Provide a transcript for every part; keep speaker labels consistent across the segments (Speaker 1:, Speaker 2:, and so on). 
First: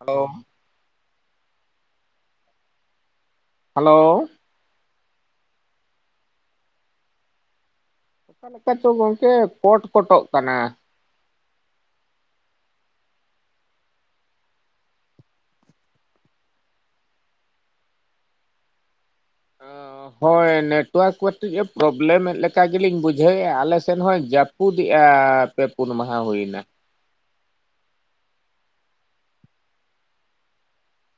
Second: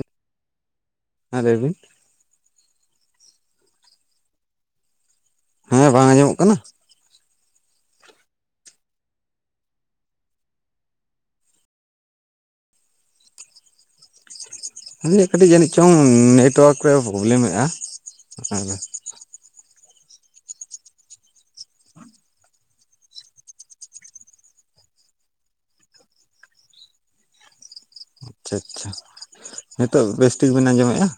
Speaker 1: Hello.
Speaker 2: ᱦᱮᱸ ᱞᱟᱹᱭ ᱵᱤᱱ᱾
Speaker 1: ᱦᱮᱞᱳ
Speaker 2: ᱦᱮᱸ, ᱵᱟᱝ ᱟᱸᱡᱚᱢᱚᱜ ᱠᱟᱱᱟ?
Speaker 1: ᱚᱠᱟ ᱞᱮᱠᱟᱪᱚ ᱜᱚᱝᱠᱮ ᱠᱚᱴ ᱠᱚᱴᱚᱜ ᱠᱟᱱᱟ?
Speaker 2: [unintelligible] ᱠᱟᱹᱴᱤᱡ ᱡᱟᱹᱱᱤᱡ ᱪᱚᱝ ᱱᱮᱴᱚᱣᱟᱨᱠ ᱨᱮ ᱯᱚᱵᱞᱮᱢᱮᱜ-ᱟ, ᱦᱩᱸ᱾
Speaker 1: ᱚ᱾ ᱦᱳᱭ ᱱᱮᱴᱚᱣᱟᱠ ᱠᱟᱹᱴᱤᱡ ᱮ ᱯᱨᱚᱵᱞᱮᱢᱮᱫ ᱞᱮᱠᱟ ᱜᱮᱞᱤᱧ ᱵᱩᱡᱷᱟᱹᱣᱮᱜ-ᱟ ᱟᱞᱮ ᱥᱮᱱ ᱦᱚᱸᱭ ᱡᱟᱯ ᱯᱩᱫᱮᱜ-ᱟ ᱯᱮ ᱯᱩᱱ ᱢᱟᱦᱟ ᱦᱩᱭᱮᱱᱟ᱾
Speaker 2: ᱟᱪᱪᱷᱟ ᱟᱪᱪᱷᱟ, ᱱᱤᱛᱳᱜ ᱵᱮᱥ ᱴᱷᱤᱠ ᱵᱮᱱ ᱟᱸᱡᱚᱢᱮᱜ-ᱟ?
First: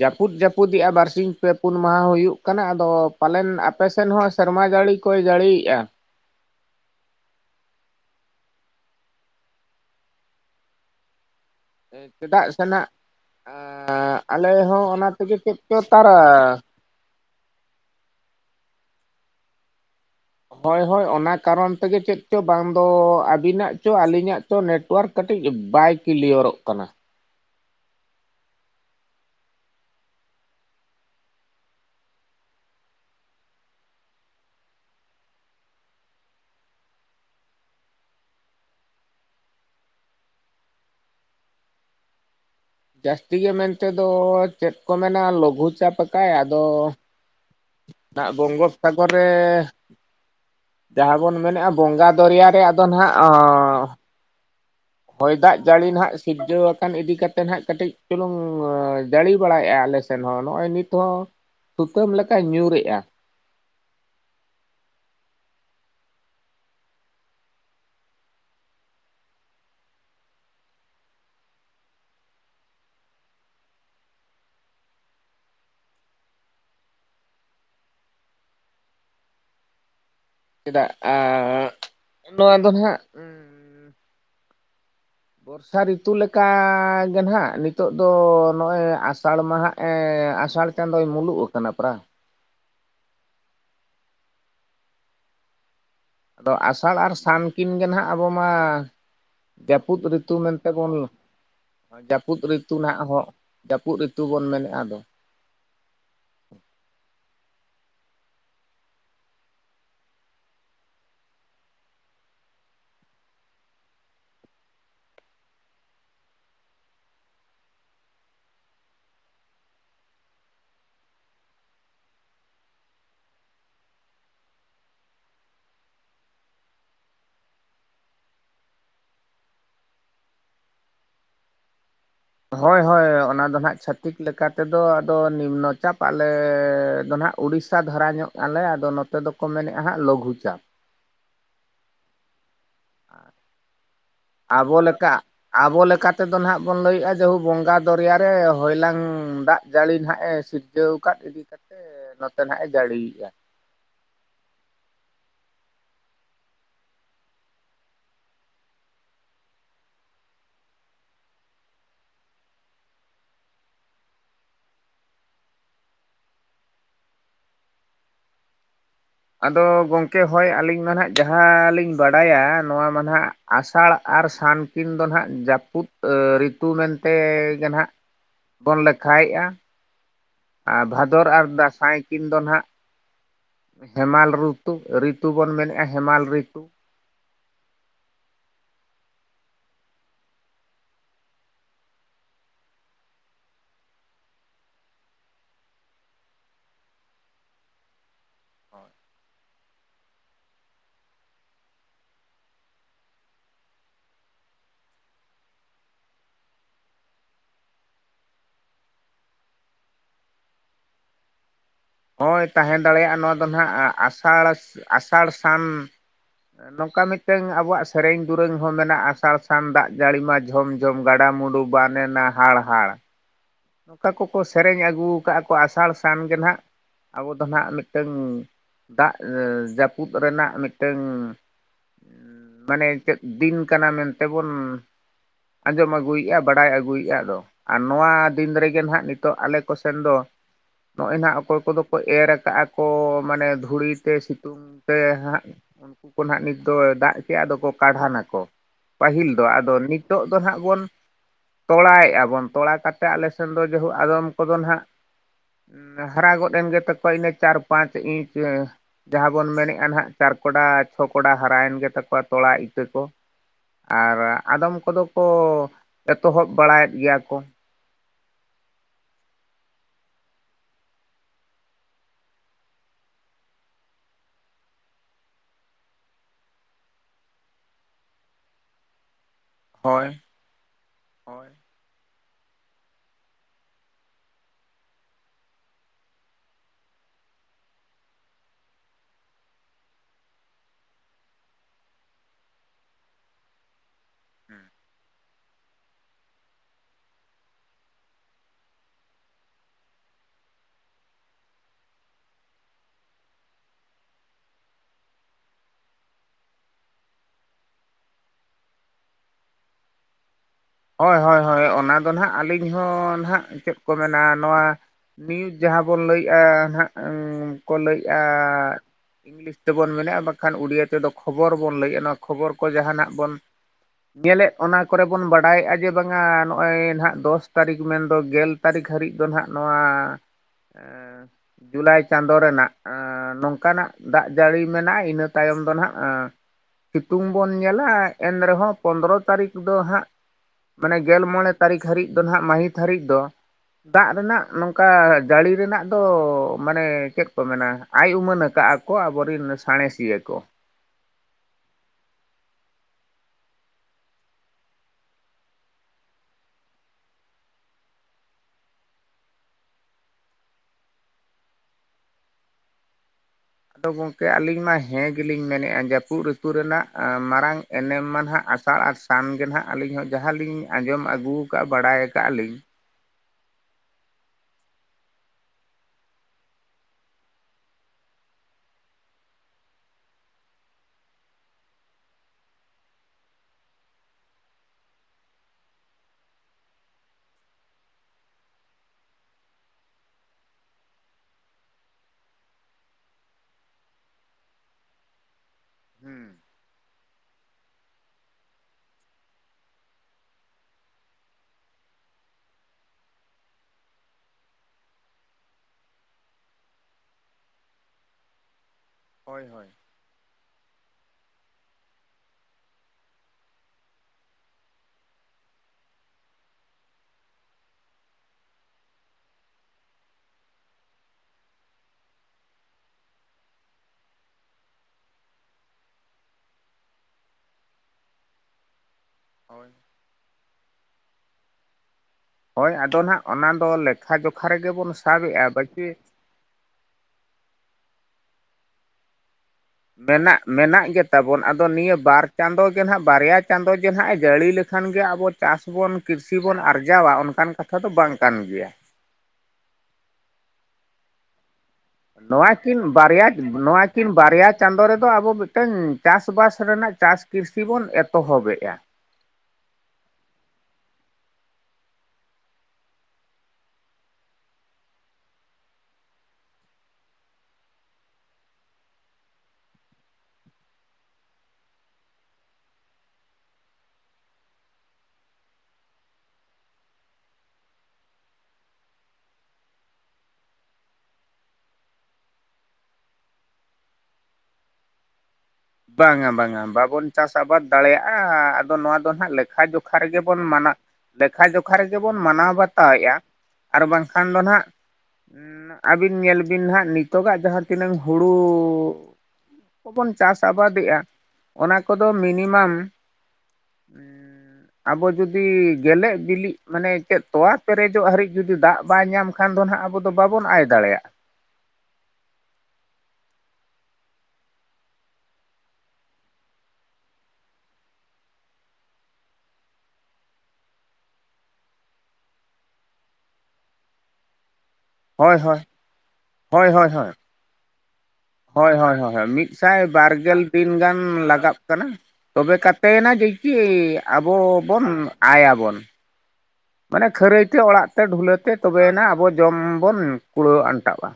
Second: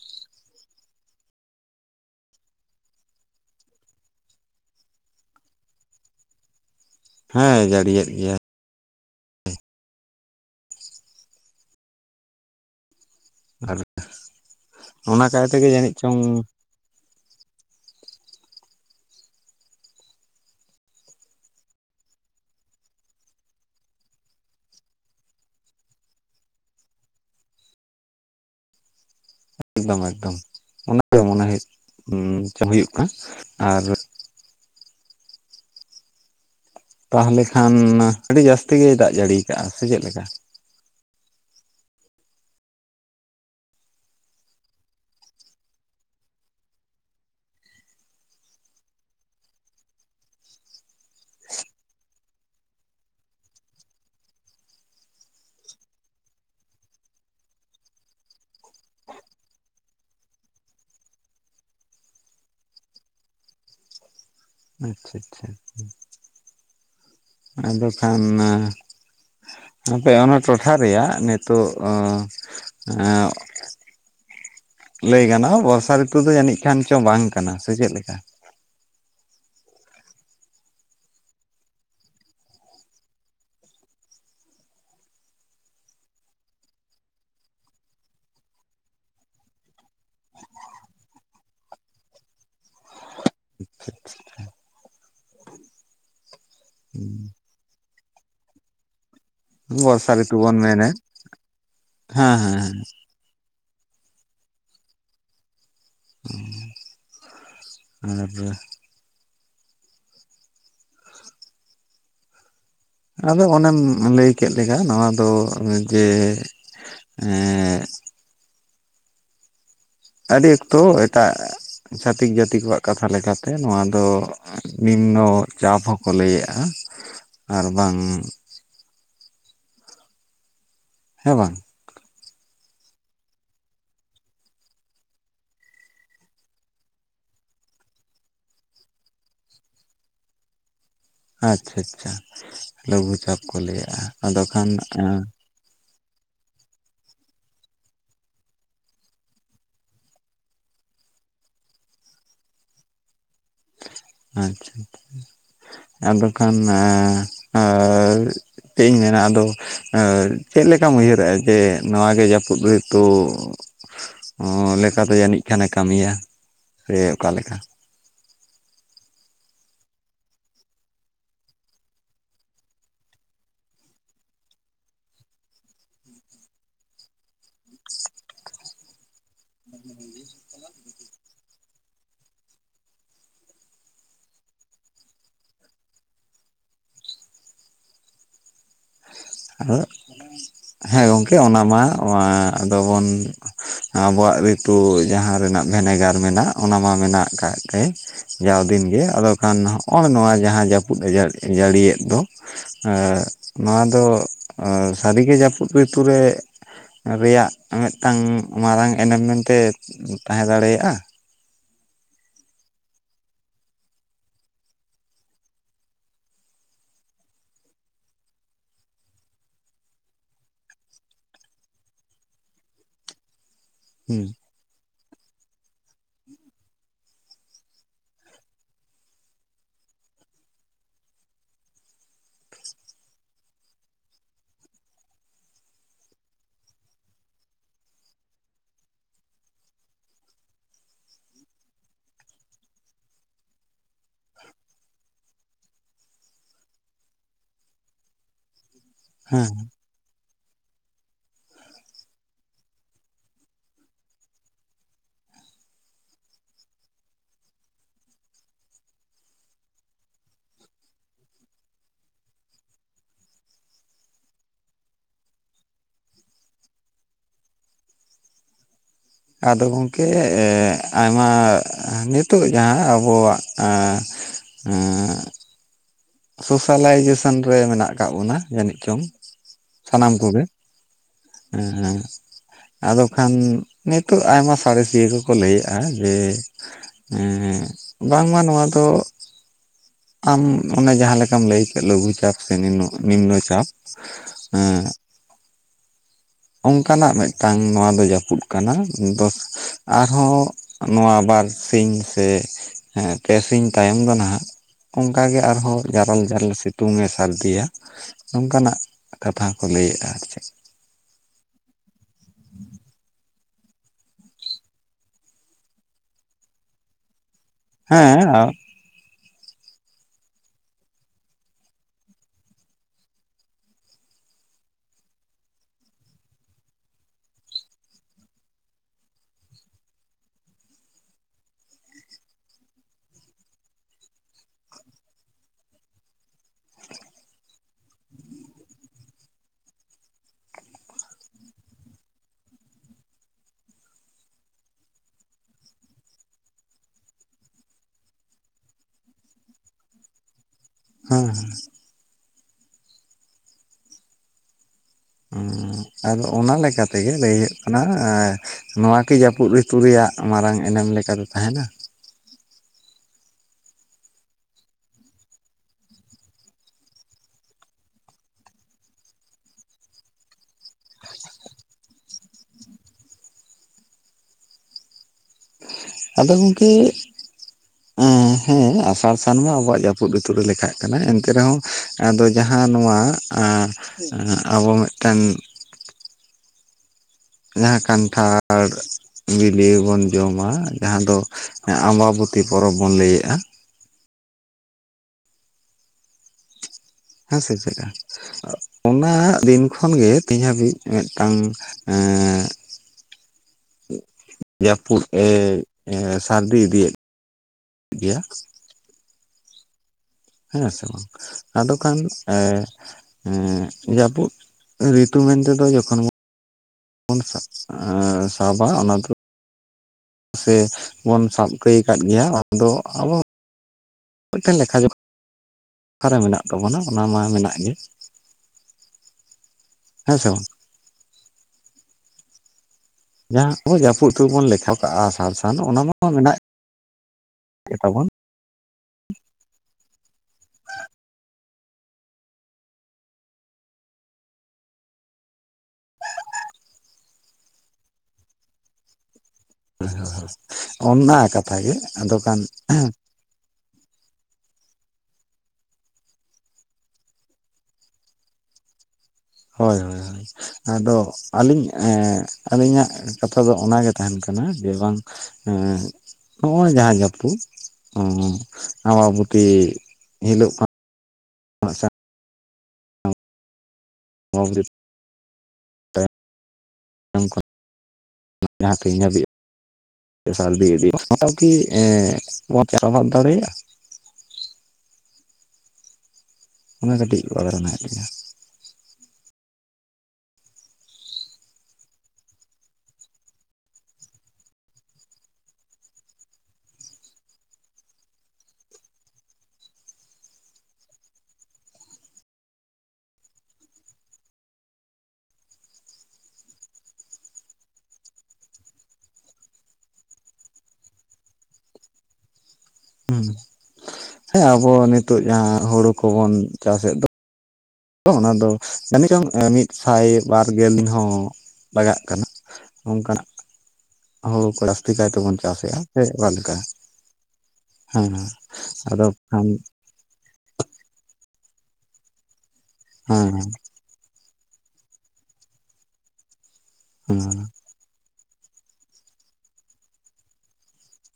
Speaker 1: ᱡᱟᱹᱯᱩᱫ ᱡᱟᱹᱯᱩᱫᱮᱜ-ᱟ ᱵᱟᱨᱥᱤᱧ ᱯᱮ, ᱯᱩᱱ ᱢᱟᱦᱟ ᱦᱩᱭᱩᱜ ᱠᱟᱱᱟ ᱟᱫᱚ ᱯᱟᱞᱮᱱ ᱟᱯᱮ ᱥᱮᱱ ᱦᱚᱸ ᱥᱮᱨᱢᱟ ᱡᱟᱹᱲᱤ ᱠᱚᱭ ᱡᱟᱹᱲᱤᱭᱮᱜ-ᱟ?
Speaker 2: ᱦᱮᱸ ᱡᱟᱹᱲᱤᱭᱮᱫ ᱜᱮᱭᱟ᱾
Speaker 1: ᱪᱮᱫᱟᱜ ᱥᱮ ᱱᱟᱜ ᱮᱻ
Speaker 2: ᱟᱨ
Speaker 1: ᱟᱞᱮ ᱦᱚᱸ ᱚᱱᱟ ᱛᱮᱜᱮ
Speaker 2: ᱠᱟᱭ
Speaker 1: ᱪᱮᱫ ᱪᱚ
Speaker 2: ᱡᱟᱹᱱᱤᱡ
Speaker 1: ᱛᱟᱨᱟ᱾
Speaker 2: ᱪᱚᱝ
Speaker 1: ᱦᱚᱭ ᱦᱚᱭ ᱚᱱᱟ ᱠᱟᱨᱚᱱ ᱛᱮᱜᱮ ᱪᱮᱫ ᱪᱚ ᱵᱟᱝ ᱫᱚ ᱟᱵᱤᱱᱟᱜ ᱪᱚ ᱟᱞᱤᱧᱟᱜ ᱪᱚ ᱱᱮᱴᱣᱟᱨᱠ ᱠᱟᱹᱴᱤᱡ ᱵᱟᱭ ᱠᱞᱤᱭᱚᱨᱚᱜ ᱠᱟᱱᱟ᱾
Speaker 2: ᱮᱠᱫᱚᱢ ᱮᱠᱫᱚᱢ ᱚᱱᱟᱜᱮ ᱢᱚᱱᱮ ᱦᱩᱭᱩᱜ [unintelligible] ᱪᱚᱝ ᱦᱩᱭᱩᱜ ᱠᱟᱱ ᱟᱨ ᱛᱟᱦᱞᱮ ᱠᱷᱟᱱ ᱟᱰᱤ ᱡᱟᱹᱥᱛᱤ ᱜᱮᱭ ᱫᱟᱜ ᱡᱟᱹᱲᱤᱭ ᱠᱟᱜ-ᱟ ᱥᱮ ᱪᱮᱫᱞᱮᱠᱟ?
Speaker 1: ᱡᱟᱹᱥᱛᱤ ᱜᱮ ᱢᱮᱱᱛᱮ ᱫᱚ ᱪᱮᱫ ᱠᱚ ᱢᱮᱱᱟ ᱞᱚᱜᱷᱩ ᱪᱟᱯ ᱟᱠᱟᱜ-ᱟᱭ᱾ ᱟᱫᱚ ᱫᱟᱜ ᱵᱚᱝᱜᱳᱯ ᱥᱟᱜᱚᱨ ᱨᱮ ᱡᱟᱦᱟᱸ ᱵᱚᱱ ᱢᱮᱱᱮᱜ-ᱟ ᱵᱚᱸᱜᱟ ᱫᱚᱨᱭᱟ ᱨᱮ ᱟᱫᱚ ᱱᱟᱜ ᱚᱸᱻ ᱦᱚᱭ ᱫᱟᱜ ᱡᱟᱹᱲᱤ ᱱᱟᱦᱟᱜ ᱥᱤᱨᱡᱟᱹᱣ ᱟᱠᱟᱱ ᱤᱫᱤ ᱠᱟᱛᱮᱫ ᱱᱟᱦᱟᱜ ᱠᱟᱹᱴᱤᱡ ᱪᱩᱞᱩᱝ ᱡᱟᱲᱤ ᱵᱟᱲᱟᱭᱮᱜ-ᱟᱭ ᱟᱞᱮᱥ ᱥᱮᱱ ᱦᱚᱸ᱾ ᱱᱚᱜ-ᱚᱭ ᱱᱤᱛ ᱦᱚᱸ ᱥᱩᱛᱟᱹᱢ ᱞᱮᱠᱟ ᱧᱩᱨᱮ-ᱟ᱾
Speaker 2: ᱟᱪᱪᱷᱟ-ᱪᱷᱟ, ᱦᱩᱸ᱾ ᱟᱫᱚ ᱠᱷᱟᱱ ᱟᱯᱮ ᱚᱱᱟ ᱴᱚᱴᱷᱟ ᱨᱮᱭᱟᱜ ᱱᱤᱛᱳᱜ, ᱮᱸᱜ ᱞᱟᱹᱭ ᱜᱟᱱᱚᱜ-ᱟ ᱵᱚᱨᱥᱟ ᱨᱤᱛᱩ ᱫᱚ ᱡᱟᱱᱤᱡ ᱠᱷᱟᱱ ᱪᱚ ᱵᱟᱝ ᱠᱟᱱᱟ ᱥᱮ ᱪᱮᱫᱞᱮᱠᱟ?
Speaker 1: ᱪᱮᱫᱟᱜ ᱮᱸᱻ ᱱᱚᱣᱟ ᱫᱚ ᱱᱟᱦᱟᱜ ᱵᱚᱨᱥᱟ ᱨᱤᱛᱩ ᱞᱮᱠᱟ ᱜᱮ ᱱᱟᱦᱟᱜ ᱱᱤᱛᱚᱜ ᱫᱚ ᱱᱚᱜ-ᱚᱭ ᱟᱥᱟᱲ ᱢᱟᱦᱟᱸᱜ ᱮᱸᱻ ᱟᱥᱟᱲ ᱪᱟᱸᱫᱚᱭ ᱢᱩᱞᱩᱜ ᱟᱠᱟᱱᱟ ᱯᱟᱨᱟ᱾ ᱟᱫᱚ ᱟᱥᱟᱲ ᱟᱨ ᱥᱟᱱ ᱠᱤᱱ ᱜᱮ ᱱᱟᱦᱟᱜ ᱟᱵᱚ ᱢᱟ ᱡᱟᱹᱯᱩᱫ
Speaker 2: ᱵᱚᱨᱥᱟ
Speaker 1: ᱨᱤᱛᱩ
Speaker 2: ᱵᱚᱱ ᱢᱮᱱᱮᱫ
Speaker 1: ᱢᱮᱱᱛᱮᱵᱚᱱ,
Speaker 2: ᱦᱮᱸ
Speaker 1: ᱡᱟᱹᱯᱩᱫ
Speaker 2: ᱦᱮᱸ
Speaker 1: ᱨᱤᱛᱩ ᱱᱟᱜ ᱦᱚᱸ ᱡᱟᱹᱯᱩᱫ ᱨᱤᱛᱩ ᱵᱚᱱ ᱢᱮᱱᱮᱜ-ᱟ ᱟᱫᱚ᱾
Speaker 2: ᱦᱩᱸ᱾ ᱦᱩᱸ ᱦᱩᱸ᱾ ᱟᱫᱚ ᱚᱱᱮᱢ ᱞᱟᱹᱭ ᱠᱮᱫ ᱞᱮᱠᱟ ᱱᱚᱣᱟ ᱫᱚ ᱡᱮ, ᱮᱸᱜ ᱟᱹᱰᱤ ᱚᱠᱛᱚ ᱮᱴᱟᱜ ᱪᱷᱟᱹᱛᱤᱠ ᱡᱟᱹᱛᱤ ᱠᱚᱣᱟᱜ ᱠᱟᱛᱷᱟ ᱞᱮᱠᱟᱛᱮ ᱱᱚᱣᱟ ᱫᱚ ᱱᱤᱢᱱᱚ ᱪᱟᱯ ᱦᱚᱸᱠᱚ ᱞᱟᱹᱭᱮᱜ-ᱟ ᱟᱨ ᱵᱟᱝ ᱦᱮᱸ ᱵᱟᱝ?
Speaker 1: ᱦᱳᱭ ᱦᱳᱭ ᱚᱱᱟ ᱫᱚ ᱱᱟᱦᱟᱜ ᱪᱷᱟᱹᱛᱤᱠ ᱞᱮᱠᱟᱛᱮᱫᱚ ᱟᱫᱚ ᱱᱤᱢᱱᱚ ᱪᱟᱯ ᱟᱞᱮ ᱫᱚ ᱱᱟᱦᱟᱜ, ᱩᱲᱤᱥᱥᱟ ᱫᱷᱟᱨᱟ ᱧᱚᱜ ᱟᱞᱮ ᱟᱫᱚ ᱱᱚᱛᱮ ᱫᱚᱠᱚ ᱢᱮᱱᱮᱫ ᱟ ᱦᱟᱸᱜ ᱞᱚᱜᱷᱩ ᱪᱟᱯ᱾
Speaker 2: ᱟᱪᱪᱷᱟ ᱪᱪᱪᱷᱟ, ᱞᱚᱜᱷᱩ ᱪᱟᱯ ᱠᱚ ᱞᱟᱹᱭᱟᱜᱼᱟ ᱟᱫᱚ ᱠᱷᱟᱱ
Speaker 1: ᱟᱵᱚ
Speaker 2: ᱮᱸ,
Speaker 1: ᱞᱮᱠᱟ ᱟᱵᱚ ᱞᱮᱠᱟᱛᱮᱫᱚ ᱱᱟᱦᱟᱜ ᱵᱚᱱ ᱞᱟᱹᱭᱮᱫᱼᱟ ᱡᱮᱦᱩ ᱵᱚᱸᱜᱟ ᱫᱚᱨᱭᱟ ᱨᱮ ᱦᱚᱭᱞᱟᱝ ᱫᱟᱜ ᱡᱟᱹᱲᱤ ᱱᱟᱦᱟᱜ ᱮ ᱥᱤ, ᱡᱟᱹᱣ ᱠᱟᱫ ᱤᱫᱤ ᱠᱟᱛᱮ ᱱᱚᱛᱮ ᱱᱟᱜ ᱮ ᱡᱟᱲᱤᱭᱮᱜᱼᱟ᱾
Speaker 2: ᱟᱪᱪᱷᱟ ᱟᱪᱪᱷᱟ, ᱟᱫᱚ ᱠᱷᱟᱱ ᱮᱸ, ᱪᱮᱫ ᱤᱧ ᱢᱮᱱᱟ ᱟᱫᱚ ᱪᱮᱫ ᱞᱮᱠᱟᱢ ᱩᱭᱦᱟᱹᱨᱮᱜᱼᱟ ᱡᱮ ᱱᱚᱣᱟᱜᱮ ᱡᱟᱹᱯᱩᱫ ᱨᱤᱛᱩ ᱚᱸ ᱞᱮᱠᱟᱛᱮ ᱡᱟᱹᱱᱤᱡ ᱠᱷᱟᱱᱮ ᱠᱟᱹᱢᱤᱭᱟ ᱥᱮ ᱚᱠᱟᱞᱮᱠᱟ?
Speaker 1: ᱟᱫᱚ ᱜᱚᱝᱠᱮ ᱦᱳᱭ ᱟᱹᱞᱤᱧ ᱢᱟ ᱱᱟᱦᱟᱜ ᱡᱟᱦᱟᱸᱞᱤᱧ ᱵᱟᱰᱟᱭᱟ ᱱᱚᱣᱟ ᱢᱟ ᱱᱟᱦᱟᱜ, ᱟᱥᱟᱲ ᱟᱨ ᱥᱟᱱ ᱠᱤᱱ ᱫᱚ ᱱᱟᱦᱟᱜ ᱡᱟᱹᱯᱩᱫ ᱨᱤᱛᱩ ᱢᱮᱱᱛᱮᱜᱮ ᱱᱟᱦᱟᱜ, ᱵᱚᱱ ᱞᱮᱠᱷᱟᱭᱮᱜᱼᱟ᱾ ᱟᱨ ᱵᱷᱟᱫᱚᱨ ᱟᱨ ᱫᱟᱸᱥᱟᱭ ᱠᱤᱱ ᱫᱚ ᱱᱟᱦᱟᱜ, ᱦᱮᱢᱟᱞ ᱨᱩᱛᱩ, ᱨᱤᱛᱩ ᱵᱚᱱ ᱢᱮᱱᱮᱜᱼᱟ ᱦᱮᱢᱟᱞ ᱨᱤᱛᱩ᱾
Speaker 2: ᱟᱫᱚ ᱦᱮᱸ ᱜᱚᱝᱠᱮ, ᱚᱱᱟ ᱢᱟ ᱟᱫᱚ ᱵᱚᱱ, ᱟᱵᱚᱣᱟᱜ ᱨᱤᱛᱩ ᱡᱟᱦᱟᱸ ᱨᱮᱱᱟᱜ ᱵᱷᱮᱱᱮᱜᱟᱨ ᱢᱮᱱᱟᱜ, ᱚᱱᱟ ᱢᱟ ᱢᱮᱱᱟᱜ ᱠᱟᱜ ᱜᱮ, ᱡᱟᱣ ᱫᱤᱱ ᱜᱮ ᱟᱫᱚ ᱠᱷᱟᱱ ᱦᱚᱸᱜᱼᱚᱭ ᱱᱚᱣᱟ ᱡᱟᱦᱟᱸ ᱡᱟᱹᱯᱩᱫ ᱮ ᱡᱟᱹᱲᱤᱭᱮᱫ ᱫᱚ, ᱱᱚᱣᱟ ᱫᱚ ᱥᱟᱹᱨᱤᱜᱮ ᱡᱟᱹᱯᱩᱫ ᱨᱤᱛᱩ ᱨᱮ, ᱨᱮᱭᱟᱜ ᱢᱤᱫᱴᱟᱝ ᱢᱟᱨᱟᱝ ᱮᱱᱮᱢ ᱢᱮᱱᱛᱮ ᱛᱟᱦᱮᱸ ᱫᱟᱲᱮᱭᱟᱜᱼᱟ᱾
Speaker 1: ᱦᱳᱭ, ᱛᱟᱦᱮᱸ ᱫᱟᱲᱮᱭᱟᱜᱼᱟ ᱱᱚᱣᱟ ᱫᱚ ᱦᱟᱸᱜ ᱟᱥᱟᱲ ᱟᱥᱟᱲ ᱥᱟᱱ, ᱱᱚᱝᱠᱟ ᱢᱤᱫᱴᱟᱝ ᱟᱵᱚᱣᱟᱜ ᱥᱮᱨᱮᱧ ᱫᱩᱨᱟᱹᱝ ᱦᱚᱸ ᱢᱮᱱᱟᱜᱼᱟ ᱟᱥᱟᱲ ᱥᱟᱱ ᱫᱟᱜ ᱡᱟᱹᱲᱤ ᱢᱟ, ᱡᱷᱚᱢ ᱡᱷᱚᱢ ᱜᱟᱰᱟᱢᱩᱰᱩ ᱵᱟᱱ ᱮᱱᱟ ᱦᱟᱲᱦᱟᱲ᱾ ᱱᱚᱝᱠᱟ
Speaker 2: ᱦᱩᱸ
Speaker 1: ᱠᱚᱠᱚ ᱥᱮᱨᱮᱧ ᱟᱹᱜᱩ ᱠᱟᱜᱼᱟ ᱠᱚ ᱟᱥᱟᱲ ᱥᱟᱱ ᱜᱮ ᱦᱟᱸᱜ ᱟᱵᱚ ᱫᱚ ᱦᱟᱸᱜ ᱢᱤᱫᱴᱟᱹᱱ ᱫᱟᱜ ᱡᱟᱹᱯᱩᱫ ᱨᱮᱱᱟᱜ ᱢᱤᱫᱴᱟᱝ ᱢᱟᱱᱮ ᱪᱮᱫ ᱫᱤᱱ ᱠᱟᱱᱟ ᱢᱮᱱᱛᱮ ᱵᱚᱱ, ᱟᱸᱡᱚᱢ ᱟᱹᱜᱩᱭᱮᱫᱼᱟ ᱵᱟᱲᱟᱭ ᱟᱹᱜᱩᱭᱮᱫᱼᱟ ᱟᱫᱚ ᱟᱨ ᱱᱚᱣᱟ, ᱫᱤᱱ ᱨᱮᱜᱮ ᱱᱟᱦᱟᱜ ᱱᱤᱛᱚᱜ ᱟᱞᱮ ᱠᱚ ᱥᱮᱱ ᱫᱚ, ᱱᱚᱜᱼᱚᱭ ᱱᱟᱜ ᱚᱠᱚᱭ ᱠᱚᱫᱚ ᱠᱚ ᱮᱨ ᱠᱟᱜᱼᱟ ᱠᱚ ᱢᱟᱱᱮ ᱫᱷᱩᱲᱤ ᱛᱮ ᱥᱤᱛᱩᱝ ᱛᱮ ᱦᱟᱸᱜ ᱩᱱᱠᱩ ᱠᱚ ᱱᱟᱜ ᱱᱤᱛ ᱫᱚ ᱫᱟᱜ ᱠᱮᱜᱼᱟ ᱟᱫᱚ ᱠᱚ ᱠᱟᱬ ᱦᱟᱱ ᱟᱠᱚ᱾ ᱯᱟᱹᱦᱤᱞ ᱫᱚ
Speaker 2: ᱦᱮᱸ
Speaker 1: ᱟᱫᱚ ᱱᱤᱛᱚᱜ ᱫᱚ ᱱᱟᱦᱟᱜ ᱵᱚᱱ ᱛᱚᱲᱟᱭᱮᱜᱼᱟ ᱵᱚᱱ, ᱛᱚᱲᱟ ᱠᱟᱛᱮ ᱛᱮ ᱟᱞᱮ ᱥᱮᱱ ᱫᱚ ᱡᱮᱦᱩᱠ ᱟᱫᱚᱢ ᱠᱚᱫᱚ ᱱᱟᱦᱟᱜ, ᱦᱟᱨᱟ ᱜᱚᱫ ᱮᱱ ᱜᱮ ᱛᱟᱠᱚᱣᱟ ᱤᱱᱟᱹ ᱪᱟᱨ ᱯᱟᱸᱪ ᱤᱱᱠᱟᱹ᱾ ᱡᱟᱦᱟᱸ ᱵᱚᱱ ᱢᱮᱱᱮᱜᱼᱟ ᱱᱟᱦᱟᱜ ᱪᱟᱨ ᱠᱚᱲᱟ ᱪᱷᱚ ᱠᱚᱲᱟ ᱦᱟᱨᱟᱭᱮᱱ ᱜᱮ ᱛᱟᱠᱚᱣᱟ ᱛᱚᱲᱟ ᱤᱛᱟᱹ ᱠᱚ᱾ ᱟᱨ ᱟᱫᱚᱢ ᱠᱚᱫᱚ ᱠᱚ ᱮᱛᱚᱦᱚᱵ ᱵᱟᱲᱟᱭᱮᱫ ᱜᱮᱭᱟ ᱠᱚ᱾
Speaker 2: ᱟᱫᱚ ᱜᱚᱝᱠᱮ, ᱟᱭᱢᱟ ᱱᱤᱛᱚᱜ ᱡᱟᱦᱟᱸ ᱟᱵᱚᱣᱟᱜ ᱟ ᱟᱸ, ᱥᱳᱥᱟᱞᱟᱭᱡᱮᱥᱚᱱ ᱨᱮ ᱢᱮᱱᱟᱜ ᱟᱠᱟᱜ ᱵᱚᱱᱟ ᱡᱟᱹᱱᱤᱡ ᱪᱚᱝ?
Speaker 1: ᱦᱳᱭ
Speaker 2: ᱥᱟᱱᱟᱢ ᱠᱚᱜᱮ,
Speaker 1: ᱦᱳᱭ
Speaker 2: ᱮᱸᱜ, ᱟᱫᱚ ᱠᱷᱟᱱ ᱱᱤᱛᱚᱜ ᱟᱭᱢᱟ ᱥᱟᱬᱮᱥᱤᱭᱟᱹ ᱠᱚᱠᱚ ᱞᱟᱹᱭᱮᱜᱼᱟ ᱡᱮ, ᱮᱸᱜ, ᱵᱟᱝ ᱢᱟ ᱱᱚᱣᱟ ᱫᱚ ᱟᱢ, ᱚᱱᱮ ᱡᱟᱦᱟᱸ ᱞᱮᱠᱟᱢ ᱞᱟᱹᱭ ᱠᱮᱫ ᱞᱩᱜᱩ ᱪᱟᱯ ᱥᱮ ᱱᱤ ᱱᱤᱢᱱᱚ ᱪᱟᱯ᱾ ᱦᱮᱸ᱾ ᱚᱝᱠᱟ ᱱᱟᱜ ᱢᱤᱫᱴᱟᱝ ᱱᱚᱣᱟ ᱫᱚ ᱡᱟᱹᱯᱩᱫ ᱠᱟᱱᱟ ᱫᱚ᱾ ᱟᱨᱦᱚᱸ ᱱᱚᱣᱟ ᱵᱟᱨ ᱥᱤᱧ ᱥᱮ ᱯᱮ ᱥᱤᱧ ᱛᱟᱭᱚᱢ ᱫᱚ ᱱᱟᱜ, ᱚᱱᱠᱟ ᱜᱮ ᱟᱨᱦᱚᱸ ᱡᱟᱨᱟᱞ ᱡᱟᱨᱟᱞ ᱥᱤᱛᱩᱝ ᱮ ᱥᱟᱹᱨᱫᱤᱭᱟ᱾ ᱱᱚᱝᱠᱟᱱᱟᱜ ᱠᱟᱛᱷᱟ ᱦᱚᱸ ᱠᱚ ᱞᱟᱹᱭᱮᱜᱼᱟ ᱟᱨ ᱪᱮᱫ ᱾
Speaker 1: ᱦᱳᱭ ᱦᱳᱭ ᱦᱳᱭ, ᱚᱱᱟ ᱫᱚ ᱱᱟᱦᱟᱜ ᱟᱹᱞᱤᱧ ᱦᱚᱸ ᱱᱟᱦᱟᱜ ᱪᱮᱫ ᱠᱚ ᱢᱮᱱᱟ ᱱᱚᱣᱟᱼᱼ ᱱᱤᱭᱩᱡᱽ ᱡᱟᱦᱟᱸ ᱵᱚᱱ ᱞᱟᱹᱭᱮᱜᱼᱟ ᱦᱟᱸᱜ ᱠᱚ ᱞᱟᱹᱭᱮᱜᱼᱟᱼᱼ
Speaker 2: ᱦᱮᱸ
Speaker 1: ᱤᱝᱞᱤᱥ ᱛᱮᱵᱚᱱ ᱢᱮᱱᱮᱜᱼᱟ, ᱵᱟᱝ ᱠᱷᱟᱱ ᱩᱲᱤᱭᱟ ᱛᱮᱫᱚ ᱠᱷᱚᱵᱚᱨ ᱵᱚᱱ ᱞᱟᱹᱭᱮᱫᱼᱟ, ᱱᱚᱣᱟ ᱠᱷᱚᱵᱚᱨ ᱠᱚ ᱡᱟᱦᱟᱱᱟᱜ ᱵᱚᱱᱼᱼ ᱧᱮᱞᱮᱜ ᱚᱱᱟ ᱠᱚᱨᱮ ᱵᱚᱱ ᱵᱟᱲᱟᱭᱼᱼ ᱵᱟᱰᱟᱭᱮᱜᱼᱟ ᱡᱮ ᱵᱟᱝᱟ ᱱᱚᱜᱼᱚᱭ ᱱᱟᱦᱟᱜ ᱫᱚᱥ ᱛᱟᱹᱨᱤᱠᱷ ᱢᱮᱱ ᱫᱚ ᱜᱮᱞ ᱛᱟᱹᱨᱤᱠᱷ ᱦᱟᱹᱨᱤᱡ ᱫᱚ ᱱᱟᱦᱟᱜ ᱱᱚᱣᱟᱼᱼ ᱦ [inaudible] ᱡᱩᱞᱟᱭ ᱪᱟᱸᱫᱚ ᱨᱮᱱᱟᱜ ᱱᱚᱝᱠᱟᱱ ᱟᱜ ᱫᱟᱜ ᱡᱟᱹᱲᱤ ᱢᱮᱱᱟᱜᱼᱟ ᱤᱱᱟᱹ ᱛᱟᱭᱚᱢ ᱫᱚ ᱱᱟᱦᱟᱜᱼᱼ ᱥᱤᱛᱩᱝ ᱵᱚᱱ ᱧᱮᱞᱟ ᱮᱱ ᱨᱮᱦᱚᱸ ᱯᱚᱱᱨᱚ ᱛᱟᱹᱨᱤᱠᱷ ᱫᱚ ᱦᱟᱸᱜᱼᱼ ᱢᱟᱱᱮ ᱜᱮᱞ ᱢᱚᱬᱮᱸ ᱛᱟᱹᱨᱤᱠᱷ ᱦᱟᱹᱨᱤᱡ ᱫᱚ ᱱᱟᱜ ᱢᱟᱹᱦᱤᱛ ᱦᱟᱹᱨᱤᱡ ᱫᱚᱼᱼ ᱫᱟᱜ ᱨᱮᱱᱟᱜ ᱱᱚᱝᱠᱟ ᱡᱟᱹᱲᱤ ᱨᱮᱱᱟᱜ ᱫᱚ ᱢᱟᱱᱮ ᱪᱮᱫ ᱠᱚ ᱢᱮᱱᱟ, ᱟᱭ ᱩᱢᱟᱹᱱ ᱟᱠᱟᱜᱼᱟ ᱠᱚ ᱟᱵᱚ ᱨᱮᱱ ᱥᱟᱬᱮᱥᱤᱭᱟᱹ ᱠᱚ ᱾
Speaker 2: ᱦᱮᱸ ᱾ ᱟᱫᱚ ᱚᱱᱟ ᱞᱮᱠᱟ ᱛᱮᱜᱮ ᱞᱟᱹᱭ ᱦᱩᱭᱩᱜ ᱠᱟᱱᱟ᱾ ᱱᱚᱣᱟ ᱠᱤ ᱡᱟᱹᱯᱩᱫ ᱨᱤᱛᱩ ᱨᱮᱭᱟᱜ ᱢᱟᱨᱟᱝ ᱮᱱᱮᱢ ᱞᱮᱠᱟ ᱛᱚ ᱛᱟᱦᱮᱱᱟ?
Speaker 1: ᱟᱫᱚ ᱜᱚᱝᱠᱮ ᱟᱹᱞᱤᱧ ᱢᱟ ᱦᱮᱸ ᱜᱮᱞᱤᱧ ᱢᱮᱱᱮᱜᱼᱟ ᱡᱟᱹᱯᱩᱜ ᱨᱤᱛᱩ ᱨᱮᱱᱟᱜ ᱟ ᱢᱟᱨᱟᱝ ᱮᱱᱮᱢ ᱢᱟ ᱱᱟᱦᱟᱜ ᱟᱥᱟᱲ ᱟᱨᱼᱼ ᱥᱟᱱ ᱜᱮ ᱱᱟᱦᱟᱜ ᱟᱹᱞᱤᱧ ᱦᱚᱸ ᱡᱟᱦᱟᱸ ᱞᱤᱧ ᱟᱸᱡᱚᱢ ᱟᱹᱜᱩ ᱟᱠᱟᱜ ᱵᱟᱲᱟᱭ ᱠᱟᱜᱼᱟ ᱞᱤᱧ᱾
Speaker 2: ᱟᱫᱚ ᱜᱚᱝᱠᱮᱼᱼ
Speaker 1: [unintelligible]
Speaker 2: ᱮᱸ ᱦᱮᱸ ᱟᱥᱟᱲ ᱥᱟᱱᱢᱟ ᱟᱵᱚᱣᱟᱜ ᱡᱟᱹᱯᱩᱫ ᱨᱤᱛᱩᱨ ᱨᱮ ᱞᱮᱠᱷᱟᱜ ᱠᱟᱱᱟ ᱮᱱᱛᱮ ᱨᱮᱦᱚᱸᱼᱼ ᱟᱫᱚ ᱡᱟᱦᱟᱸ ᱱᱚᱣᱟ ᱟᱵᱚ ᱢᱮᱫᱴᱟᱝᱼᱼ ᱡᱟᱦᱟᱸ ᱠᱟᱱᱴᱷᱟᱲᱼᱼ ᱵᱤᱞᱤ ᱦᱚᱵᱚᱱ ᱵᱚᱱ ᱡᱚᱢᱟ ᱡᱟᱦᱟᱸ ᱫᱚ ᱟᱢᱵᱟᱵᱚᱛᱤ ᱯᱚᱨᱚᱵᱽ ᱵᱚᱱ ᱞᱟᱹᱭᱮᱜᱼᱟ᱾
Speaker 1: ᱦᱩᱸ
Speaker 2: ᱦᱮᱸ ᱥᱮ ᱪᱮᱫᱠᱟ ᱚᱱᱟ ᱫᱤᱱ ᱠᱷᱚᱱ ᱜᱮ ᱛᱮᱦᱤᱧ ᱦᱟᱹᱵᱤᱡ ᱢᱮᱫᱴᱟᱝᱼᱼ ᱮᱸᱜ ᱡᱟᱹᱯᱩᱫ ᱮ ᱥᱟᱨᱫᱤ ᱤᱫᱤᱭᱮᱫᱼᱼ ᱜᱮᱭᱟ᱾
Speaker 1: ᱦᱳᱭ ᱦᱳᱭ᱾
Speaker 2: ᱦᱮᱸ ᱥᱮ ᱵᱟᱝ ᱟᱫᱚ ᱠᱷᱟᱱ ᱮᱼᱼ ᱮᱸ ᱡᱟᱹᱯᱩᱫ ᱨᱤᱛᱩ ᱢᱮᱱᱛᱮᱫᱚ ᱡᱚᱠᱷᱚᱱ ᱵᱚᱱᱼᱼ ᱚᱱᱠᱟ ᱟᱸ ᱥᱟᱵᱟ ᱚᱱᱟ ᱫᱚᱼᱼ ᱥᱮ ᱵᱚᱱ ᱥᱟᱵ ᱠᱟᱹᱭ ᱟᱠᱟᱫ ᱜᱮᱭᱟ ᱚᱱᱟ ᱫᱚ ᱟᱵᱚᱼᱼ ᱢᱤᱫᱴᱮᱱ ᱞᱮᱠᱷᱟ ᱡᱚᱠᱷᱟᱨᱮ ᱢᱮᱱᱟᱜ ᱛᱟᱵᱚᱱᱟ ᱚᱱᱟ ᱢᱟ ᱢᱮᱱᱟᱜ ᱜᱮᱼᱼ
Speaker 1: ᱦᱳᱭ
Speaker 2: ᱦᱮᱸ ᱥᱮ ᱵᱟᱝ?
Speaker 1: ᱦᱳᱭ ᱟᱫᱚ ᱱᱟᱦᱟᱜᱼᱼ
Speaker 2: ᱡᱟᱦᱟᱸ ᱟᱵᱚ ᱡᱟᱹᱯᱩᱫᱛᱩ ᱵᱚᱱ ᱞᱮᱠᱷᱟ ᱠᱟᱜᱼᱟ ᱥᱟᱨ
Speaker 1: ᱥᱟᱵᱮᱜᱼᱟ
Speaker 2: ᱥᱟᱱ ᱚᱱᱟ
Speaker 1: ᱵᱟᱹᱠᱤ
Speaker 2: ᱢᱟ ᱢᱮᱱᱟᱜ ᱜᱮᱛᱟᱵᱚᱱ᱾
Speaker 1: ᱢᱮᱱᱟᱜ ᱢᱮᱱᱟᱜ ᱜᱮᱛᱟᱵᱚᱱ ᱟᱫᱚ ᱱᱤᱭᱟᱹ ᱵᱟᱨ ᱪᱟᱸᱫᱚ ᱜᱮ ᱱᱟᱦᱟᱸᱜ ᱵᱟᱨᱭᱟ ᱪᱟᱸᱫᱚ ᱡᱮ ᱱᱟᱦᱟᱸᱜ ᱡᱟᱹᱲᱤ ᱞᱮᱠᱷᱟᱱ ᱜᱮ ᱟᱵᱚᱼᱼ ᱪᱟᱥᱵᱚᱱ ᱠᱨᱤᱥᱤ ᱵᱚᱱ ᱟᱨᱡᱟᱣᱟ ᱚᱱᱠᱟᱱ ᱠᱟᱛᱷᱟ ᱫᱚ ᱵᱟᱝ ᱠᱟᱱ ᱜᱮᱭᱟ᱾
Speaker 2: ᱚᱱᱱᱟ ᱠᱟᱛᱷᱟ ᱜᱮᱼᱼ
Speaker 1: ᱱᱚᱣᱟ ᱠᱤᱱ ᱵᱟᱨᱭᱟ ᱱᱚᱣᱟᱼᱼ ᱠᱤᱱ ᱵᱟᱨᱭᱟ ᱪᱟᱸᱫᱳ ᱨᱮᱫᱚ ᱟᱵᱚ ᱢᱤᱫᱴᱮᱱ ᱪᱟᱥᱵᱟᱥ ᱨᱮᱱᱟᱜ ᱪᱟᱥ ᱠᱨᱤᱥᱤ ᱵᱚᱱ ᱮᱛᱚᱦᱚᱵᱮᱜᱼᱟ᱾
Speaker 2: ᱦᱳᱭ ᱦᱳᱭ ᱦᱳᱭ᱾ ᱟᱫᱚ ᱟᱹᱞᱤᱧ ᱮᱸ ᱟᱹᱞᱤᱧᱟᱜ ᱠᱟᱛᱷᱟ ᱫᱚ ᱚᱱᱟᱜᱮ ᱛᱟᱦᱮᱱ ᱠᱟᱱᱟ ᱡᱮ ᱵᱟᱝᱼᱼ ᱮᱸ ᱱᱚᱜᱼᱚᱭ ᱡᱟᱦᱟᱸ ᱡᱟᱹᱯᱩᱫ, ᱦᱩᱸ, ᱟᱸᱵᱟᱵᱚᱛᱤ ᱦᱤᱞᱳᱜ ᱠᱷᱚᱱ᱾ [unintelligible] ᱡᱟᱦᱟᱸ ᱛᱤᱦᱤᱧ ᱦᱟᱹᱵᱤᱡ ᱥᱟᱨᱫᱤ ᱤᱫᱤᱜ [unintelligible] ᱮᱸᱜ ᱵᱚᱱ ᱪᱟᱥ ᱟᱵᱟᱫ ᱫᱟᱲᱮᱭᱟᱜ-ᱟ?
Speaker 1: ᱵᱟᱝᱟ ᱵᱟᱝᱟ,
Speaker 2: ᱚᱱᱟ
Speaker 1: ᱵᱟᱵᱚᱱ
Speaker 2: ᱠᱟᱹᱴᱤᱡ
Speaker 1: ᱪᱟᱥ
Speaker 2: ᱵᱟᱲᱟᱭ
Speaker 1: ᱟᱵᱟᱫ
Speaker 2: ᱥᱟᱱᱟᱭᱮᱫ ᱞᱤᱧᱟ
Speaker 1: ᱫᱟᱲᱮᱭᱟᱜ-ᱟ᱾ ᱟᱫᱚ ᱱᱚᱣᱟ ᱫᱚ ᱱᱟᱜ ᱞᱮᱠᱷᱟ ᱡᱚᱠᱷᱟ ᱨᱮᱜᱮ ᱵᱚᱱ ᱢᱟᱱᱟᱜ, ‌ ᱞᱮᱠᱷᱟ ᱡᱚᱠᱷᱟ ᱨᱮᱜᱮ ᱵᱚᱱ ᱢᱟᱱᱟᱣ ᱵᱟᱛᱟᱣᱮᱜ-ᱟ᱾ ᱟᱨ ᱵᱟᱝᱠᱷᱟᱱ ᱫᱚ ᱱᱟᱦᱟᱜ ᱩᱸᱻ ᱟᱹᱵᱤᱱ ᱧᱮᱞ ᱵᱤᱱ ᱱᱟᱦᱟᱜ ᱱᱤᱛᱚᱜᱟᱜ ᱡᱟᱦᱟᱸ ᱛᱤᱱᱟᱹᱝ ᱦᱩᱲᱩ ᱠᱚᱵᱚᱱ ᱪᱟᱥ ᱟᱵᱟᱫᱮᱜ-ᱟ, ᱚᱱᱟ ᱠᱚᱫᱚ ᱢᱤᱱᱤᱢᱟᱢ ᱩᱸᱻ ᱟᱵᱚ ᱡᱩᱫᱤ ᱜᱮᱞᱮᱜ ᱵᱤᱞᱤᱜ ᱢᱟᱱᱮ ᱪᱮᱫ ᱛᱚᱣᱟ ᱯᱮᱨᱮᱡᱚᱜ ᱦᱟᱹᱨᱤᱡ ᱡᱩᱫᱤ ᱫᱟᱜ ᱵᱟᱭ ᱧᱟᱢ ᱠᱷᱟᱱ ᱫᱚ ᱱᱟᱦᱟᱜ ᱟᱵᱚ ᱫᱚ ᱵᱟᱵᱚᱱ ᱟᱭ ᱫᱟᱲᱮᱭᱟᱜ-ᱟ᱾
Speaker 2: ᱦᱩᱸ, ᱦᱮᱸ ᱟᱵᱚ ᱱᱤᱛᱳᱜ ᱡᱟᱦᱟᱸ ᱦᱳᱲᱳ ᱠᱚᱵᱚᱱ ᱪᱟᱥᱮᱜ ᱫᱚ᱾ ᱛᱚ, ᱚᱱᱟ ᱫᱚ ᱡᱟᱹᱱᱤ ᱪᱚᱝ ᱢᱤᱫᱥᱟᱭ ᱵᱟᱨ ᱜᱮᱞ ᱦᱚᱸ ᱞᱟᱜᱟᱜ ᱠᱟᱱᱟ᱾ ᱱᱚᱝᱠᱟᱱᱟᱜ ᱦᱚᱸ ᱠᱚᱲᱟᱥᱛᱤ ᱠᱟᱭ
Speaker 1: ᱦᱳᱭ
Speaker 2: ᱛᱮᱵᱚᱱ
Speaker 1: ᱦᱳᱭ
Speaker 2: ᱪᱟᱥᱮᱜ-ᱟ ᱥᱮ ᱚᱠᱟ ᱞᱮᱠᱟ? ᱦᱮᱸ
Speaker 1: ᱦᱚᱭ, ᱦᱚᱭ
Speaker 2: ᱟᱫᱚ
Speaker 1: ᱦᱚᱭ ᱦᱚᱭ
Speaker 2: ᱠᱷᱟᱱ
Speaker 1: ᱢᱤᱫᱥᱟᱭ ᱵᱟᱨᱜᱮᱞ ᱛᱤᱱ ᱜᱟᱱ ᱞᱟᱜᱟᱣᱚᱜ ᱠᱟᱱᱟ, ᱛᱚᱵᱮ ᱠᱟᱛᱮᱭᱮᱱᱟ
Speaker 2: ᱦᱮᱸ
Speaker 1: ᱜᱮᱠᱤ ᱟᱵᱚ ᱵᱚᱱ ᱟᱭᱟᱵᱚᱱ᱾ ᱢᱟᱱᱮ
Speaker 2: ᱦᱮᱸ
Speaker 1: ᱠᱷᱟᱹᱨᱟᱹᱭ ᱛᱮ, ᱚᱲᱟᱜ ᱛᱮ, ᱰᱷᱩᱞᱟᱹ ᱛᱮ, ᱛᱚᱵᱮᱭᱱᱟ ᱟᱵᱚ ᱡᱚᱢ ᱵᱚᱱ ᱠᱩᱲᱟᱹᱣ ᱟᱱᱴᱟᱣᱚᱜ-ᱟ᱾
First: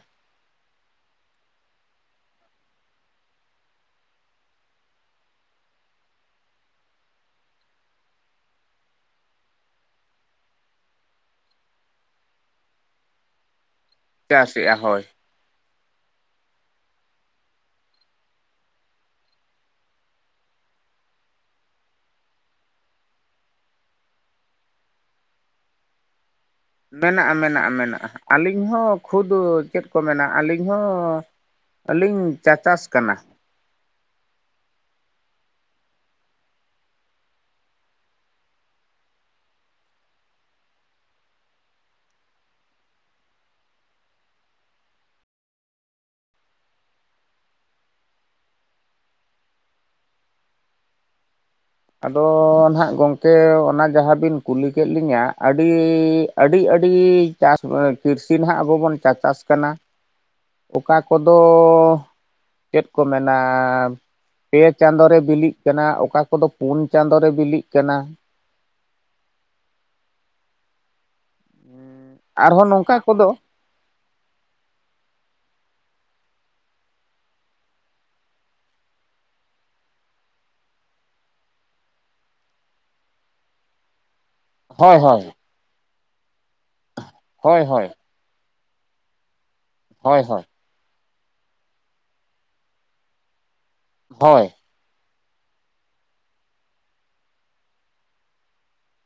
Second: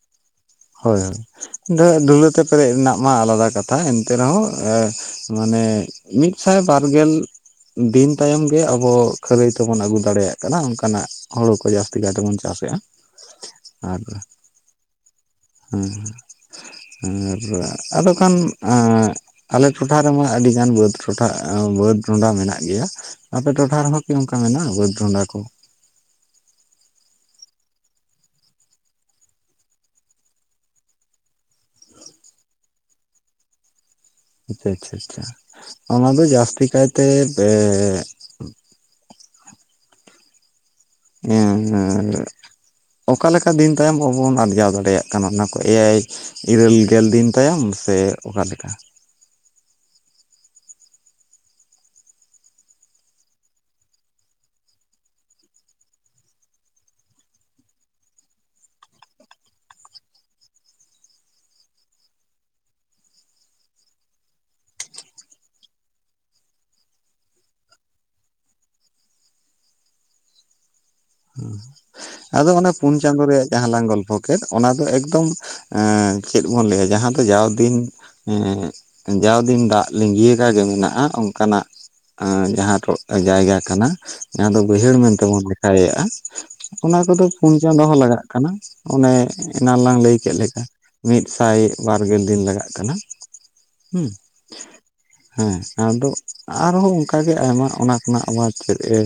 Speaker 2: ᱦᱳᱭ, ᱟᱫᱚ ᱰᱩᱞᱟᱹ ᱛᱮ ᱯᱮᱨᱮᱡ ᱨᱮᱱᱟᱜ ᱢᱟ ᱟᱞᱟᱫᱟ ᱠᱟᱛᱷᱟ ᱮᱱᱛᱮ ᱨᱮᱦᱚᱸ ᱮᱸ ᱢᱟᱱᱮ ᱢᱤᱫᱥᱟᱭ ᱵᱟᱨᱜᱮᱞ ᱫᱤᱱ ᱛᱟᱭᱚᱢ ᱜᱮ ᱟᱵᱚ ᱠᱷᱟᱹᱨᱟᱹᱭ ᱛᱮᱵᱚᱱ ᱟᱹᱜᱩ ᱫᱟᱲᱮᱭᱟᱜ ᱠᱟᱱᱟ ᱚᱝᱠᱟᱱᱟᱜ ᱦᱩᱲᱩ ᱠᱚ ᱡᱟᱹᱥᱛᱤ ᱠᱟᱭ ᱛᱮᱵᱚᱱ ᱪᱟᱥᱮᱜ-ᱟ ᱟᱨ
Speaker 1: ᱪᱟᱥᱮᱜ-ᱟ ᱦᱳᱭ᱾
Speaker 2: ᱦᱩᱸ ᱟᱨ ᱟᱫᱚ ᱠᱷᱟᱱ ᱟᱸᱜ ᱟᱞᱮ ᱴᱚᱴᱷᱟ ᱨᱮᱢᱟ ᱟᱹᱰᱤ ᱜᱟᱱ ᱵᱟᱹᱫ ᱴᱚᱴᱷᱟ, ᱵᱟᱹᱫ ᱰᱚᱸᱰᱟ ᱢᱮᱱᱟᱜ ᱜᱮᱭᱟ᱾ ᱟᱯᱮ ᱴᱚᱴᱷᱟ ᱨᱮᱦᱚᱸ ᱠᱤ ᱱᱚᱝᱠᱟ ᱢᱮᱱᱟᱜ-ᱟ ᱵᱟᱹᱫ ᱰᱚᱸᱰᱟ ᱠᱚ?
Speaker 1: ᱢᱮᱱᱟᱜ-ᱟ ᱢᱮᱱᱟᱜ-ᱟ ᱢᱮᱱᱟᱜ-ᱟ, ᱟᱹᱞᱤᱧ ᱦᱚᱸ ᱠᱷᱩᱫ ᱪᱮᱫ ᱠᱚ ᱢᱮᱱᱟ ᱟᱹᱞᱤᱧ ᱦᱚᱸ ᱟᱹᱞᱤᱧ ᱪᱟᱪᱟᱥ ᱠᱟᱱᱟ᱾
Speaker 2: ᱟᱪᱪᱷᱟ ᱟᱪᱪᱷᱟ ᱟᱪᱪᱷᱟ ᱚᱱᱟ ᱫᱚ ᱡᱟᱹᱥᱛᱤ ᱠᱟᱭᱛᱮ ᱵᱮ [unintelligible] ᱚᱠᱟ ᱞᱮᱠᱟ ᱫᱤᱱ ᱛᱟᱭᱚᱢ ᱟᱵᱚᱵᱚᱱ ᱟᱨᱡᱟᱣ ᱫᱟᱲᱮᱭᱟᱜ ᱠᱟᱱᱟ ᱚᱱᱟ ᱠᱚ ᱮᱭᱟᱭ ᱤᱨᱟᱹᱞ ᱜᱮᱞ ᱫᱤᱱ ᱛᱟᱭᱚᱢ ᱥᱮ ᱚᱠᱟ ᱞᱮᱠᱟ?
Speaker 1: ᱟᱫᱚ ᱱᱟᱦᱟᱜ ᱜᱚᱝᱠᱮ ᱚᱱᱟ ᱡᱟᱦᱟᱸᱵᱤᱱ ᱠᱩᱞᱤ ᱠᱮᱫ ᱞᱤᱧᱟᱹ ᱟᱹᱰᱤ, ᱟᱹᱰᱤ ᱟᱹᱰᱤ ᱪᱟᱥ ᱠᱤᱨᱥᱤᱱ ᱱᱟᱜ ᱟᱵᱚ ᱵᱚᱱ ᱪᱟᱪᱟᱥ ᱠᱟᱱᱟ ᱚᱠᱟ ᱠᱚᱫᱚ ᱪᱮᱫ ᱠᱚ ᱢᱮᱱᱟ ᱯᱮ ᱪᱟᱸᱫᱚ ᱨᱮ ᱵᱤᱞᱤᱜ ᱠᱟᱱᱟ ᱚᱠᱟ ᱠᱚᱫᱚ ᱯᱩᱱ ᱪᱟᱸᱫᱚ ᱨᱮ ᱵᱤᱞᱤᱜ ᱠᱟᱱᱟ᱾
Speaker 2: ᱦᱩᱸ, ᱟᱫᱚ
Speaker 1: ᱟᱨᱦᱚᱸ
Speaker 2: ᱚᱱᱟ ᱯᱩᱱ
Speaker 1: ᱱᱚᱝᱠᱟ
Speaker 2: ᱪᱟᱸᱫᱚ
Speaker 1: ᱠᱚᱫᱚ
Speaker 2: ᱨᱮᱭᱟᱜ ᱡᱟᱦᱟᱸ ᱞᱟᱝ ᱜᱚᱞᱯᱷᱚ ᱠᱮᱫ ᱚᱱᱟ ᱫᱚ ᱮᱠᱫᱚᱢ ᱮᱸᱜ ᱪᱮᱫ ᱵᱚᱱ ᱞᱟᱹᱭᱟ ᱡᱟᱦᱟᱸ ᱫᱚ ᱡᱟᱣ ᱫᱤᱱ ᱮᱸᱜ, ᱡᱟᱣ ᱫᱤᱱ ᱫᱟᱜ ᱞᱤᱸᱜᱤᱭᱟᱠᱟ ᱜᱮ ᱢᱮᱱᱟᱜ-ᱟ ᱚᱝᱠᱟᱱᱟᱜ ᱮᱸᱻ ᱡᱟᱦᱟᱸ ᱴᱚ ᱡᱟᱭᱜᱟ ᱠᱟᱱᱟ ᱡᱟᱦᱟᱸ ᱫᱚ ᱵᱟᱹᱭᱦᱟᱹᱲ
Speaker 1: ᱦᱳᱭ
Speaker 2: ᱢᱮᱱ
Speaker 1: ᱦᱳᱭ
Speaker 2: ᱛᱮᱵᱚᱱ ᱞᱮᱠᱷᱟᱭᱮᱜ-ᱟ ᱚᱱᱟ ᱠᱚᱫᱚ ᱯᱩᱱ
Speaker 1: ᱦᱳᱭ
Speaker 2: ᱪᱟᱸᱫᱚ
Speaker 1: ᱦᱳᱭ
Speaker 2: ᱦᱚᱸ ᱞᱟᱜᱟᱜ ᱠᱟᱱᱟ᱾ ᱚᱱᱮ ᱮᱱᱟᱱ ᱞᱟᱝ ᱞᱟᱹᱭ
Speaker 1: ᱦᱳᱭ
Speaker 2: ᱠᱮᱫ
Speaker 1: ᱦᱳᱭ
Speaker 2: ᱞᱮᱠᱟ ᱢᱤᱫ ᱥᱟᱭ ᱵᱟᱨ ᱜᱮᱞ ᱫᱤᱱ ᱞᱟᱜᱟᱜ ᱠᱟᱱᱟ᱾ ᱦᱩᱸ᱾
Speaker 1: ᱦᱳᱭ
Speaker 2: ᱦᱮᱸ ᱟᱫᱚ ᱟᱨᱦᱚᱸ ᱚᱝᱠᱟ ᱜᱮ ᱟᱭᱢᱟ ᱚᱱᱟ ᱠᱷᱚᱱᱟᱜ ᱟᱵᱟᱨ ᱪᱮᱫ ᱮ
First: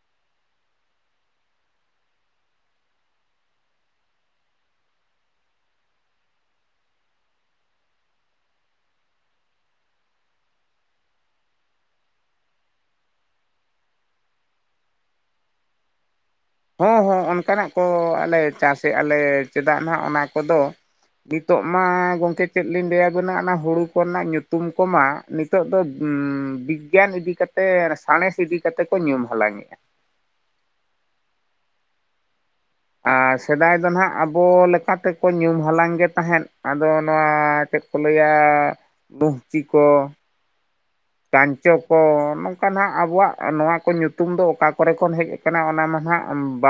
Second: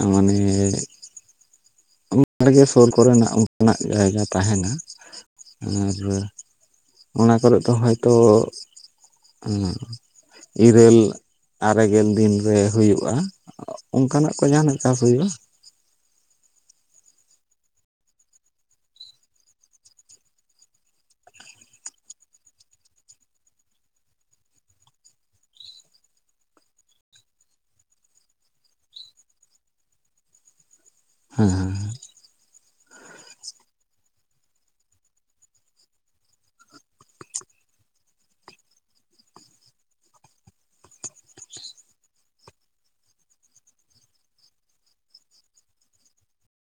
Speaker 2: ᱮᱸᱜ ᱢᱟᱱᱮ ᱚᱝᱠᱟᱜᱮ ᱥᱳᱨ ᱠᱚᱨᱮᱱᱟᱜ ᱚᱱᱠᱟᱱᱟᱜ ᱡᱟᱭᱜᱟ ᱛᱟᱸᱦᱮᱱᱟ [unintelligible] ᱚᱱᱟ ᱠᱚᱨᱮᱜ ᱫᱚ ᱦᱚᱭᱛᱚ [unintelligible] ᱤᱨᱟᱹᱞ ᱟᱨᱮ ᱜᱮᱞ ᱫᱤᱱ ᱨᱮ ᱦᱩᱭᱩᱜ-ᱟ᱾ ᱚᱝᱠᱟᱱᱟᱜ ᱠᱚ ᱧᱟᱢ‌ ᱞᱮᱠᱷᱟᱱ [unintelligible]
Speaker 1: ᱦᱚᱸ ᱦᱚᱸ ᱚᱱᱠᱟᱱᱟᱜ ᱠᱚ ᱟᱞᱮ ᱪᱟᱥᱮᱜ-ᱟ ᱞᱮ ᱪᱮᱫᱟᱜ ᱱᱟᱜ ᱚᱱᱟ ᱠᱚᱫᱚ ᱱᱤᱛᱚᱜ ᱢᱟ ᱜᱚᱝᱠᱮ ᱪᱮᱫ ᱞᱤᱧ ᱞᱟᱹᱭ ᱟᱵᱮᱱᱟ ᱚᱱᱟ ᱦᱩᱲᱩ ᱠᱚᱨᱮᱱᱟᱜ ᱧᱩᱛᱩᱢ ᱠᱚᱢᱟ ᱱᱤᱛᱚᱜ ᱫᱚ ᱵᱤᱜᱽᱜᱟᱱ ᱤᱫᱤ ᱠᱟᱛᱮᱜ ᱥᱟᱬᱮᱥ ᱤᱫᱤ ᱠᱟᱛᱮ ᱠᱚ ᱧᱩᱢ ᱦᱟᱞᱟᱝᱮᱜ-ᱟ᱾
Speaker 2: ᱦᱩᱸ ᱦᱩᱸ᱾
Speaker 1: ᱟᱨ ᱥᱮᱫᱟᱭ ᱫᱚ ᱱᱟᱦᱟᱜ ᱟᱵᱚ ᱞᱮᱠᱟ ᱛᱮᱠᱚ ᱧᱩᱢ ᱦᱟᱞᱟᱝ ᱜᱮ ᱛᱟᱦᱮᱸᱫ ᱟᱫᱚ ᱱᱚᱣᱟ ᱪᱮᱫ ᱠᱚ ᱞᱟᱹᱭᱟ ᱫᱩᱝᱪᱤ ᱠᱚ
Speaker 2: [unintelligible]
Speaker 1: ᱠᱟᱧᱪᱚ ᱠᱚ ᱱᱚᱝᱠᱟ ᱱᱟᱦᱟᱜ ᱟᱵᱚᱣᱟᱜ ᱱᱚᱣᱟ ᱠᱚ ᱧᱩᱛᱩᱢ ᱫᱚ ᱚᱠᱟ ᱠᱚᱨᱮ ᱠᱷᱚᱱ ᱦᱮᱡ ᱠᱟᱱᱟ ᱚᱱᱟ ᱢᱟ ᱱᱟᱦᱟᱜ ᱵᱟ